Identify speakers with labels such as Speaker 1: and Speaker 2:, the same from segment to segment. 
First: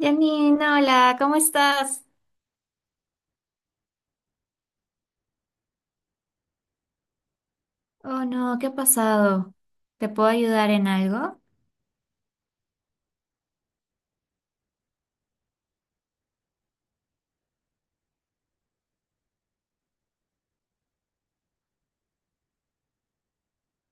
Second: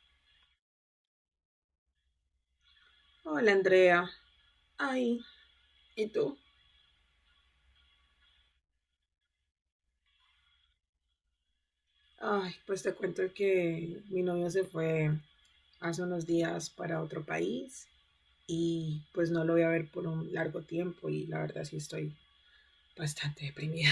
Speaker 1: Janine, hola, ¿cómo estás?
Speaker 2: Hola Andrea. Ay, ¿y tú?
Speaker 1: Oh no, ¿qué ha pasado? ¿Te puedo ayudar en algo?
Speaker 2: Ay, pues te cuento que mi novio se fue hace unos días para otro país y pues no lo voy a ver por un largo tiempo y la verdad sí estoy bastante deprimida.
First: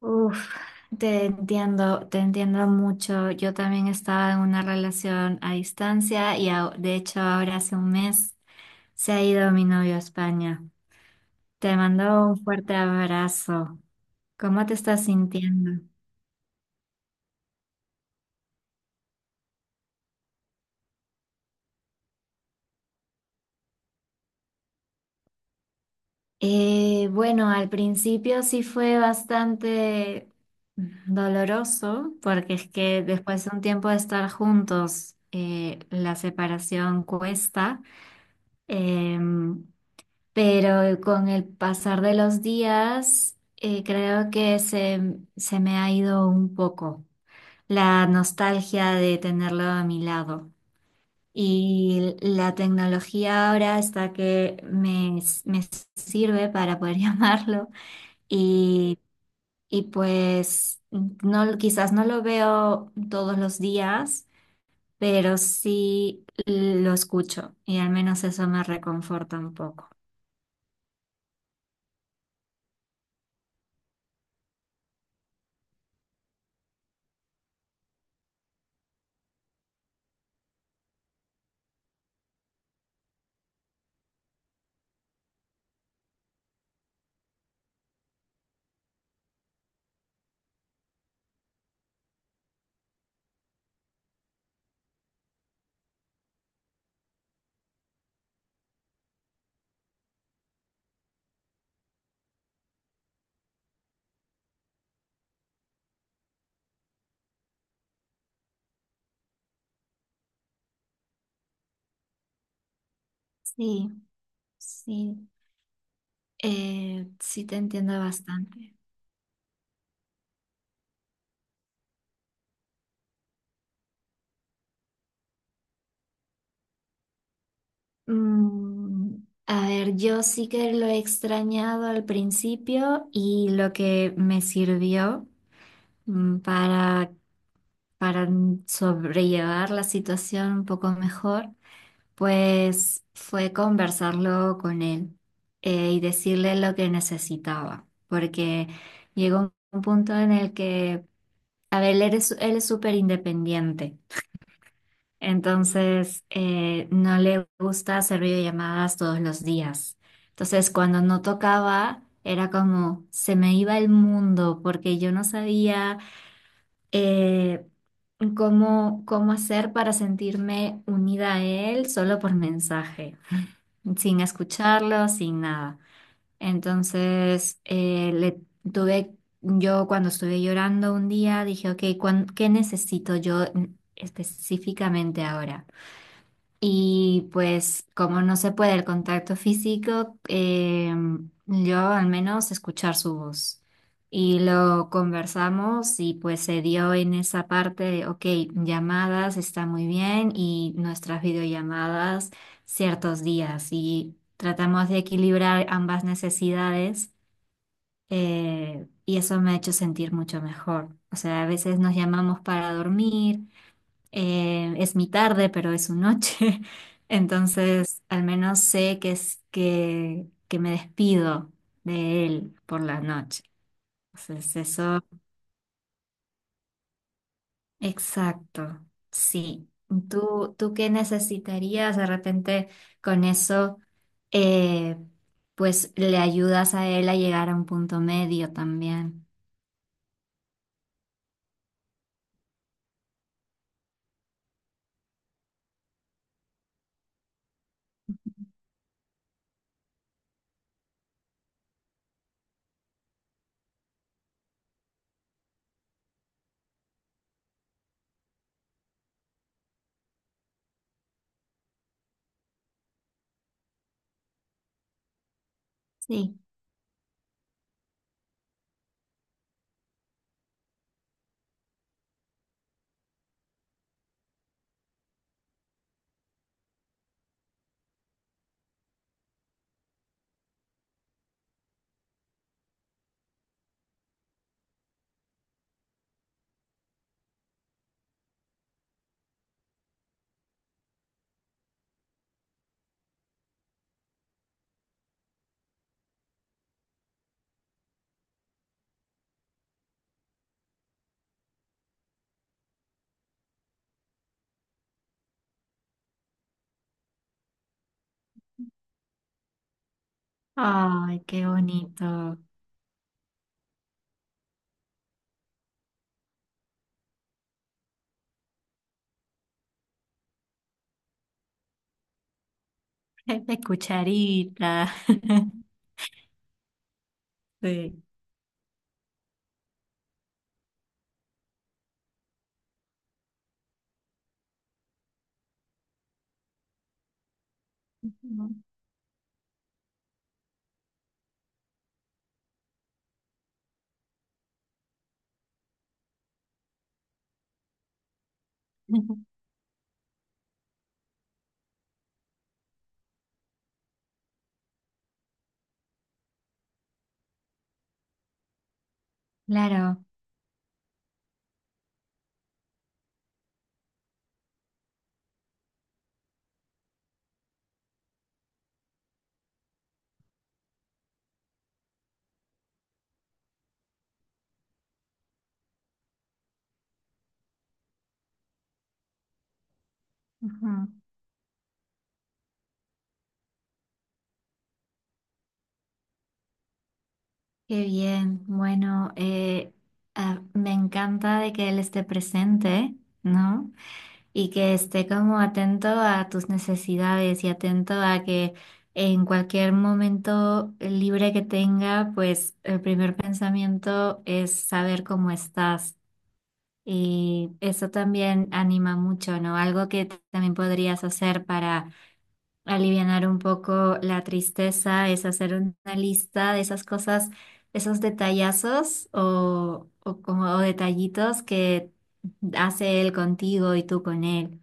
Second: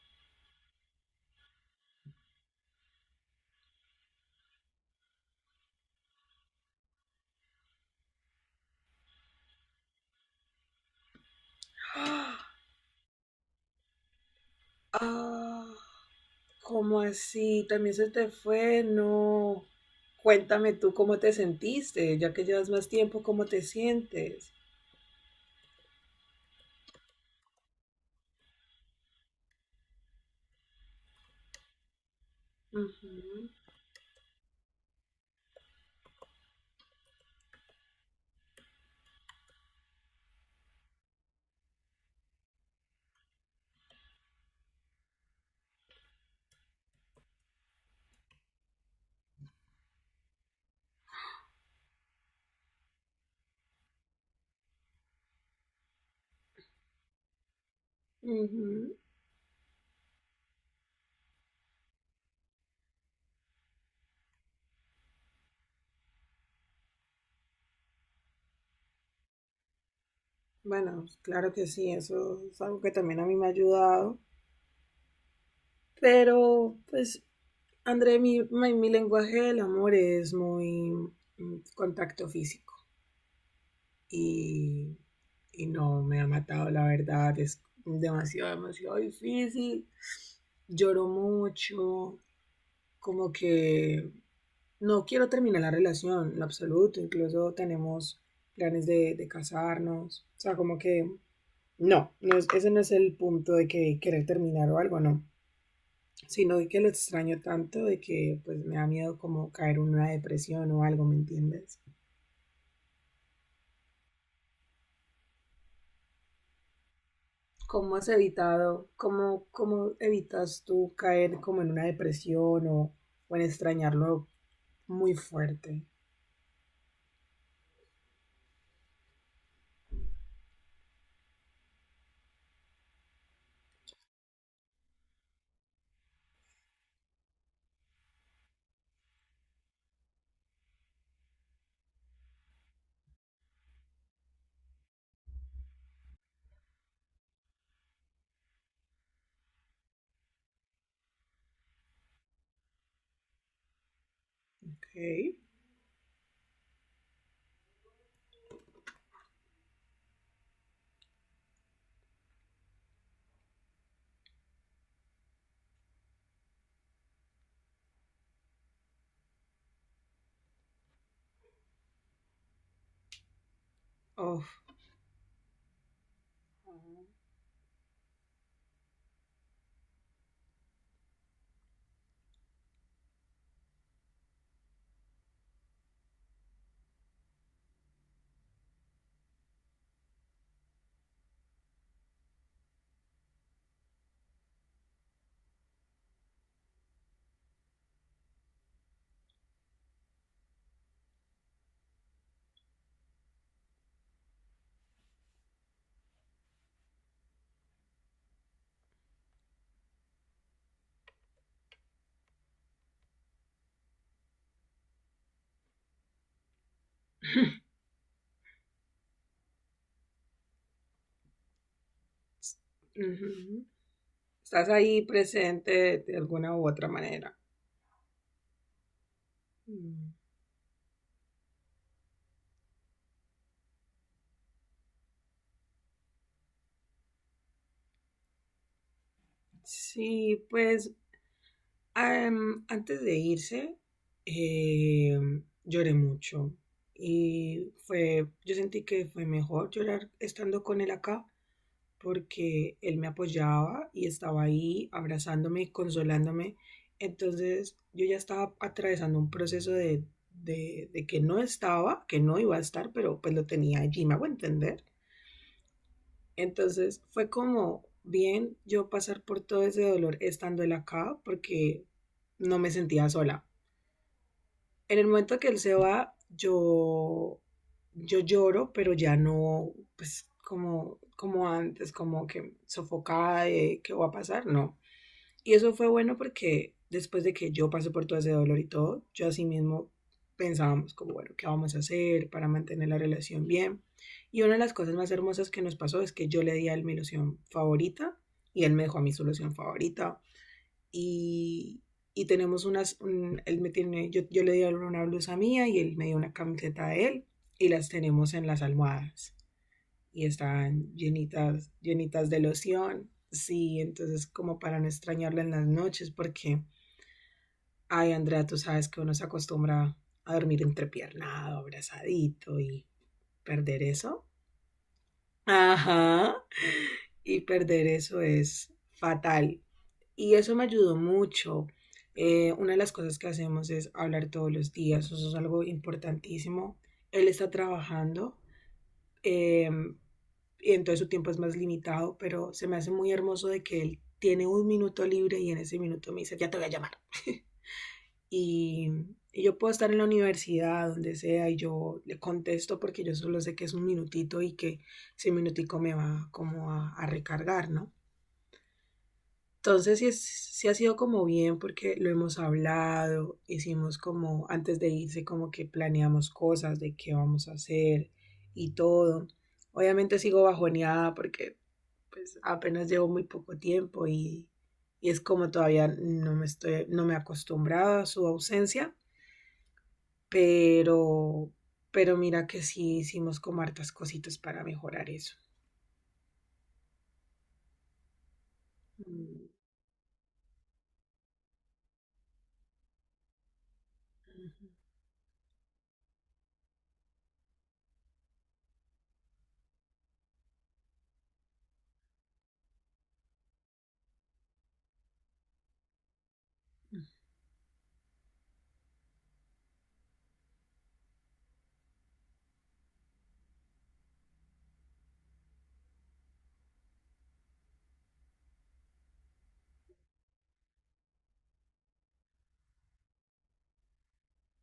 Speaker 1: Uf, te entiendo mucho. Yo también estaba en una relación a distancia y de hecho ahora hace un mes se ha ido mi novio a España. Te mando un fuerte abrazo. ¿Cómo te estás
Speaker 2: Ah,
Speaker 1: sintiendo?
Speaker 2: ¿cómo así? ¿También se te fue? No. Cuéntame tú cómo te sentiste, ya que llevas más tiempo, ¿cómo te sientes?
Speaker 1: Bueno, al principio sí fue bastante doloroso, porque es que después
Speaker 2: Ujú,
Speaker 1: de un tiempo de estar juntos, la separación cuesta, em, pero con el pasar de los días, creo que se me ha ido un poco la nostalgia de tenerlo a mi lado. Y la tecnología ahora está que me sirve para poder llamarlo
Speaker 2: ujú.
Speaker 1: y, y pues no, quizás no lo veo todos los días, pero sí lo escucho y al menos eso me reconforta un poco.
Speaker 2: Bueno, claro que sí, eso es algo que también a mí me ha ayudado. Pero, pues, André, mi lenguaje del amor es muy contacto físico y, y no me ha matado, la verdad, es demasiado, demasiado difícil. Lloro mucho, como que no quiero terminar la relación, en absoluto, incluso tenemos planes de casarnos, o sea, como que no, no es, ese no es el punto de que querer terminar o algo, no, sino de que lo extraño tanto de que pues me da miedo como caer en una depresión o algo, ¿me entiendes?
Speaker 1: Sí, sí, sí te
Speaker 2: ¿Cómo
Speaker 1: entiendo
Speaker 2: has
Speaker 1: bastante.
Speaker 2: evitado, cómo, cómo evitas tú caer como en una depresión o en extrañarlo muy fuerte?
Speaker 1: Mm, a ver, yo sí que lo he extrañado al principio y lo que me sirvió mm, para, para sobrellevar la situación un poco mejor. Pues fue conversarlo con él, y decirle lo que necesitaba, porque llegó un punto en el que, a ver, él es súper independiente,
Speaker 2: Ok.
Speaker 1: entonces no le gusta hacer videollamadas todos los días. Entonces, cuando no tocaba, era como, se me iba el mundo, porque yo no sabía... eh, cómo hacer para sentirme unida a él solo por mensaje, sin
Speaker 2: Uf.
Speaker 1: escucharlo, sin nada. Entonces, yo cuando estuve llorando un día, dije, ok, ¿qué necesito yo, específicamente, ahora? Y pues como no se puede el contacto físico, yo al menos escuchar su voz. Y lo conversamos y pues se dio en esa parte de, ok, llamadas está muy bien y nuestras videollamadas ciertos días. Y tratamos de equilibrar ambas necesidades, y eso me ha hecho sentir mucho mejor. O sea, a veces nos llamamos para dormir. Es mi tarde, pero es su noche. Entonces, al menos sé que me despido de él por la noche.
Speaker 2: Ujú.
Speaker 1: Entonces,
Speaker 2: Estás ahí
Speaker 1: eso,
Speaker 2: presente de alguna u otra manera.
Speaker 1: exacto, sí.
Speaker 2: Mm.
Speaker 1: ¿Tú, tú qué necesitarías de repente con eso? eh, pues le ayudas a él a llegar a un punto medio también.
Speaker 2: Sí, pues antes de irse, eh, lloré mucho y fue, yo sentí que fue mejor llorar estando con él acá porque él me apoyaba y estaba ahí abrazándome y consolándome. Entonces yo ya estaba atravesando un proceso de que no estaba, que no iba a estar, pero pues lo tenía allí, me hago entender.
Speaker 1: Sí.
Speaker 2: Entonces fue como bien yo pasar por todo ese dolor estando él acá porque no me sentía sola en el momento que él se va, yo lloro, pero ya no, pues como, como antes, como que sofocada de qué va a pasar, no. Y eso fue bueno porque después de que yo pasé por todo ese dolor y todo, yo así mismo pensábamos como, bueno, ¿qué vamos a hacer para mantener la relación bien? Y una de las cosas más hermosas que nos pasó es que yo le di a él mi ilusión favorita y él me dejó a mi solución favorita y, y tenemos unas, él me tiene, yo le di a él una blusa mía y él me dio una camiseta de él y las tenemos en las almohadas y están
Speaker 1: Ay, qué
Speaker 2: llenitas, llenitas
Speaker 1: bonito.
Speaker 2: de loción. Sí, entonces como para no extrañarla en las noches porque, ay Andrea, tú sabes que uno se acostumbra a dormir entrepiernado, abrazadito y
Speaker 1: De
Speaker 2: perder eso.
Speaker 1: cucharita.
Speaker 2: Ajá. Y perder
Speaker 1: Sí.
Speaker 2: eso es fatal. Y eso me ayudó mucho. Una de las cosas que hacemos es hablar todos los días, eso es algo importantísimo. Él está trabajando, eh, y entonces su tiempo es más limitado, pero se me hace muy hermoso de que él tiene un minuto libre y en ese minuto me dice, ya te voy a llamar. Y, y yo puedo estar en la universidad, donde sea, y yo le contesto porque yo solo sé que es un minutito y que ese minutico me va como a recargar, ¿no? Entonces
Speaker 1: Claro,
Speaker 2: sí, sí ha sido como bien porque lo hemos hablado, hicimos como antes de irse como que planeamos cosas de qué vamos a hacer y todo. Obviamente sigo bajoneada porque pues apenas llevo muy poco tiempo y es como todavía no me estoy, no me he acostumbrado a su ausencia,
Speaker 1: ujú.
Speaker 2: pero, pero mira que sí hicimos como hartas cositas para mejorar eso.
Speaker 1: Qué bien. Bueno,
Speaker 2: Mm,
Speaker 1: me encanta de que él esté presente, ¿no? Y
Speaker 2: ujú,
Speaker 1: que esté como atento a tus necesidades y atento a que en cualquier momento libre que tenga, pues el primer pensamiento es saber cómo estás. Y eso también anima mucho, ¿no? Algo que también podrías hacer para alivianar un poco la tristeza es hacer una lista de esas cosas, esos detallazos o como o detallitos que hace él contigo y tú con él.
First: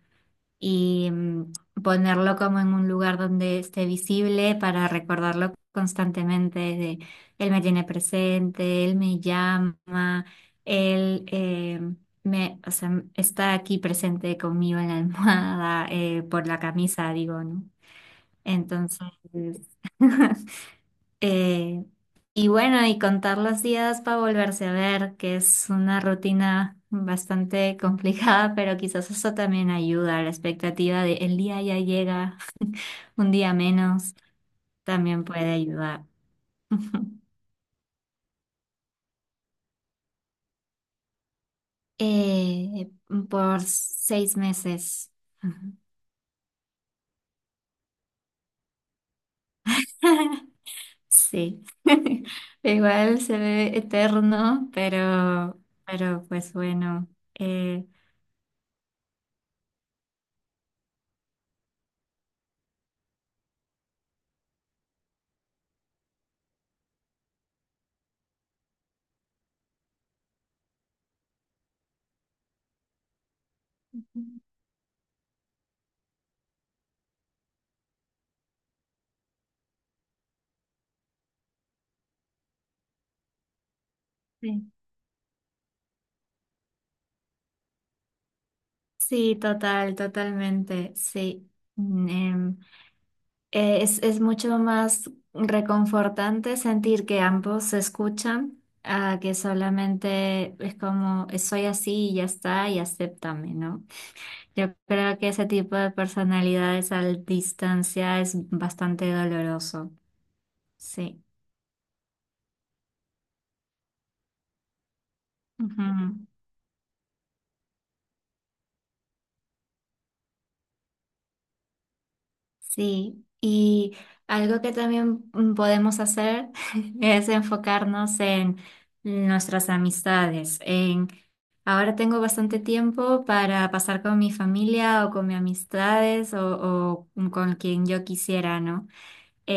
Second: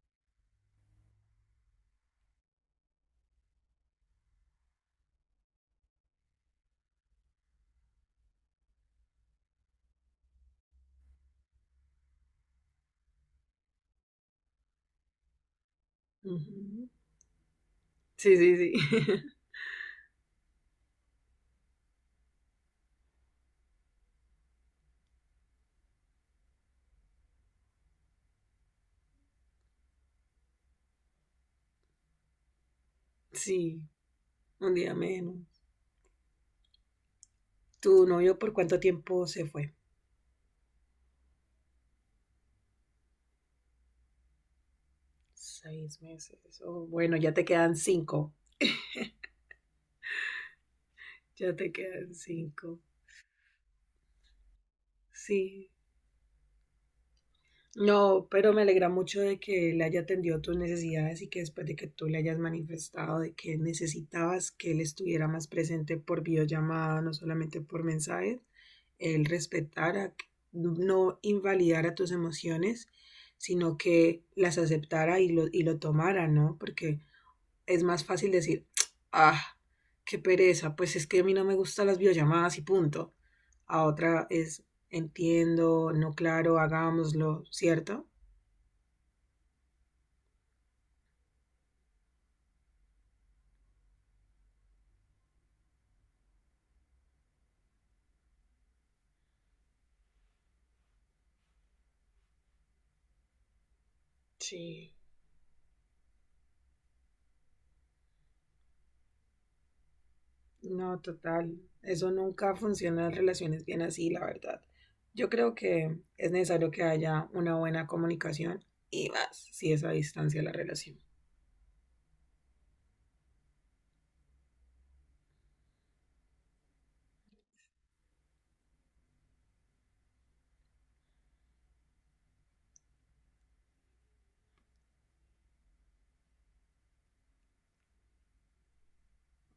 Speaker 1: Y ponerlo como en un lugar donde esté visible, para recordarlo constantemente de él me tiene presente, él me llama, él eh, o sea, está aquí presente conmigo en la almohada, por la
Speaker 2: ujú.
Speaker 1: camisa, digo, ¿no?
Speaker 2: Sí, sí, sí.
Speaker 1: Entonces, eh, y bueno, y contar los días para volverse a ver, que es una rutina bastante complicada, pero quizás eso también ayuda, la expectativa de el día ya llega, un día
Speaker 2: Sí.
Speaker 1: menos,
Speaker 2: Un día
Speaker 1: también puede
Speaker 2: menos.
Speaker 1: ayudar.
Speaker 2: ¿Tu novio por cuánto tiempo se fue?
Speaker 1: Eh, por 6 meses. Ujú.
Speaker 2: 6 meses. Oh, bueno, ya te quedan 5. Ya
Speaker 1: Sí.
Speaker 2: te quedan cinco.
Speaker 1: Igual se ve eterno,
Speaker 2: Sí.
Speaker 1: pero pues bueno. eh,
Speaker 2: No, pero me alegra mucho de que él haya atendido tus necesidades y que después de que tú le hayas manifestado de que necesitabas que él estuviera más presente por videollamada, no solamente por mensajes, él respetara, no invalidara tus emociones, sino que las aceptara y lo tomara, ¿no? Porque es más fácil decir, ah, qué pereza, pues es que a mí no me gustan las videollamadas y punto. A otra es,
Speaker 1: sí.
Speaker 2: entiendo, no claro, hagámoslo, ¿cierto?
Speaker 1: Sí, total, totalmente, sí. Mm, em, es mucho más reconfortante sentir que ambos se escuchan, a que solamente es como soy así y ya está y acéptame", ¿no? Yo
Speaker 2: Sí.
Speaker 1: creo que ese tipo de personalidades a distancia es bastante doloroso,
Speaker 2: No,
Speaker 1: sí.
Speaker 2: total. Eso nunca funciona en relaciones bien así, la verdad. Yo creo que es necesario que haya una buena comunicación y más si es a distancia la relación.
Speaker 1: Sí, y algo que también, podemos hacer es enfocarnos en nuestras amistades, en ahora tengo bastante tiempo para pasar con mi familia o con mis amistades o con quien yo quisiera, ¿no?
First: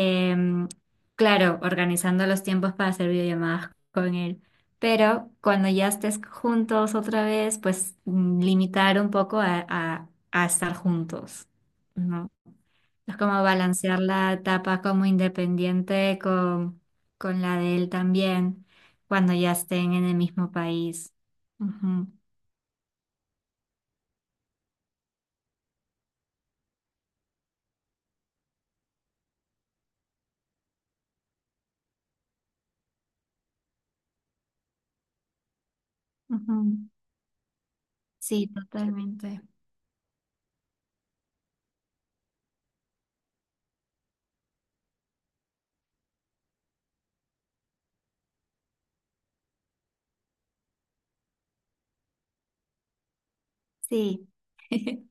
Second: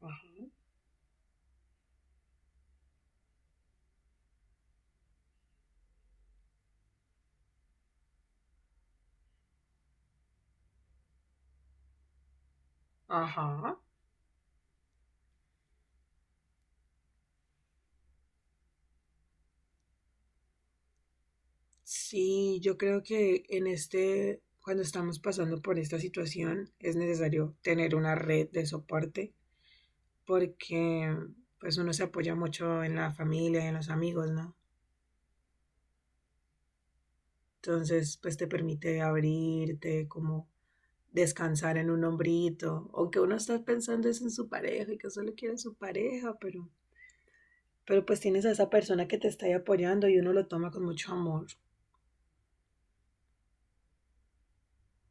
Speaker 2: Ajá.
Speaker 1: claro, organizando los tiempos para hacer videollamadas con él, pero cuando ya estés juntos otra vez, pues limitar un poco a a estar juntos, ¿no? Es como
Speaker 2: Ajá.
Speaker 1: balancear la etapa como independiente con la de él también, cuando ya estén en el mismo país. Ujú,
Speaker 2: Sí, yo creo que en este, cuando estamos pasando por esta situación, es necesario tener una red de soporte porque pues uno se apoya mucho en la familia, en los amigos, ¿no?
Speaker 1: ujú.
Speaker 2: Entonces, pues te
Speaker 1: Sí,
Speaker 2: permite
Speaker 1: totalmente.
Speaker 2: abrirte, como descansar en un hombrito, aunque uno está pensando es en su pareja y que solo quiere su pareja, pero pues tienes a esa persona que te está ahí apoyando y uno lo toma con mucho amor.
Speaker 1: Sí,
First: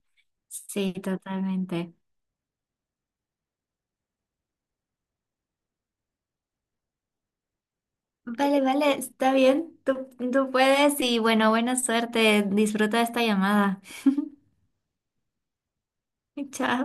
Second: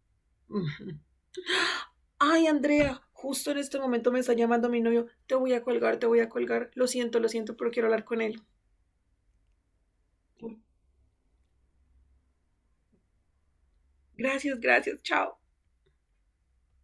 Speaker 1: sí, totalmente.
Speaker 2: Ay, Andrea, justo en este momento me está llamando mi novio, te voy a colgar, te voy a colgar, lo siento, pero quiero hablar con él.
Speaker 1: Vale, vale, está bien. Tú puedes y bueno, buena suerte. Disfruta de esta llamada.
Speaker 2: Gracias, gracias, chao.
Speaker 1: Chao.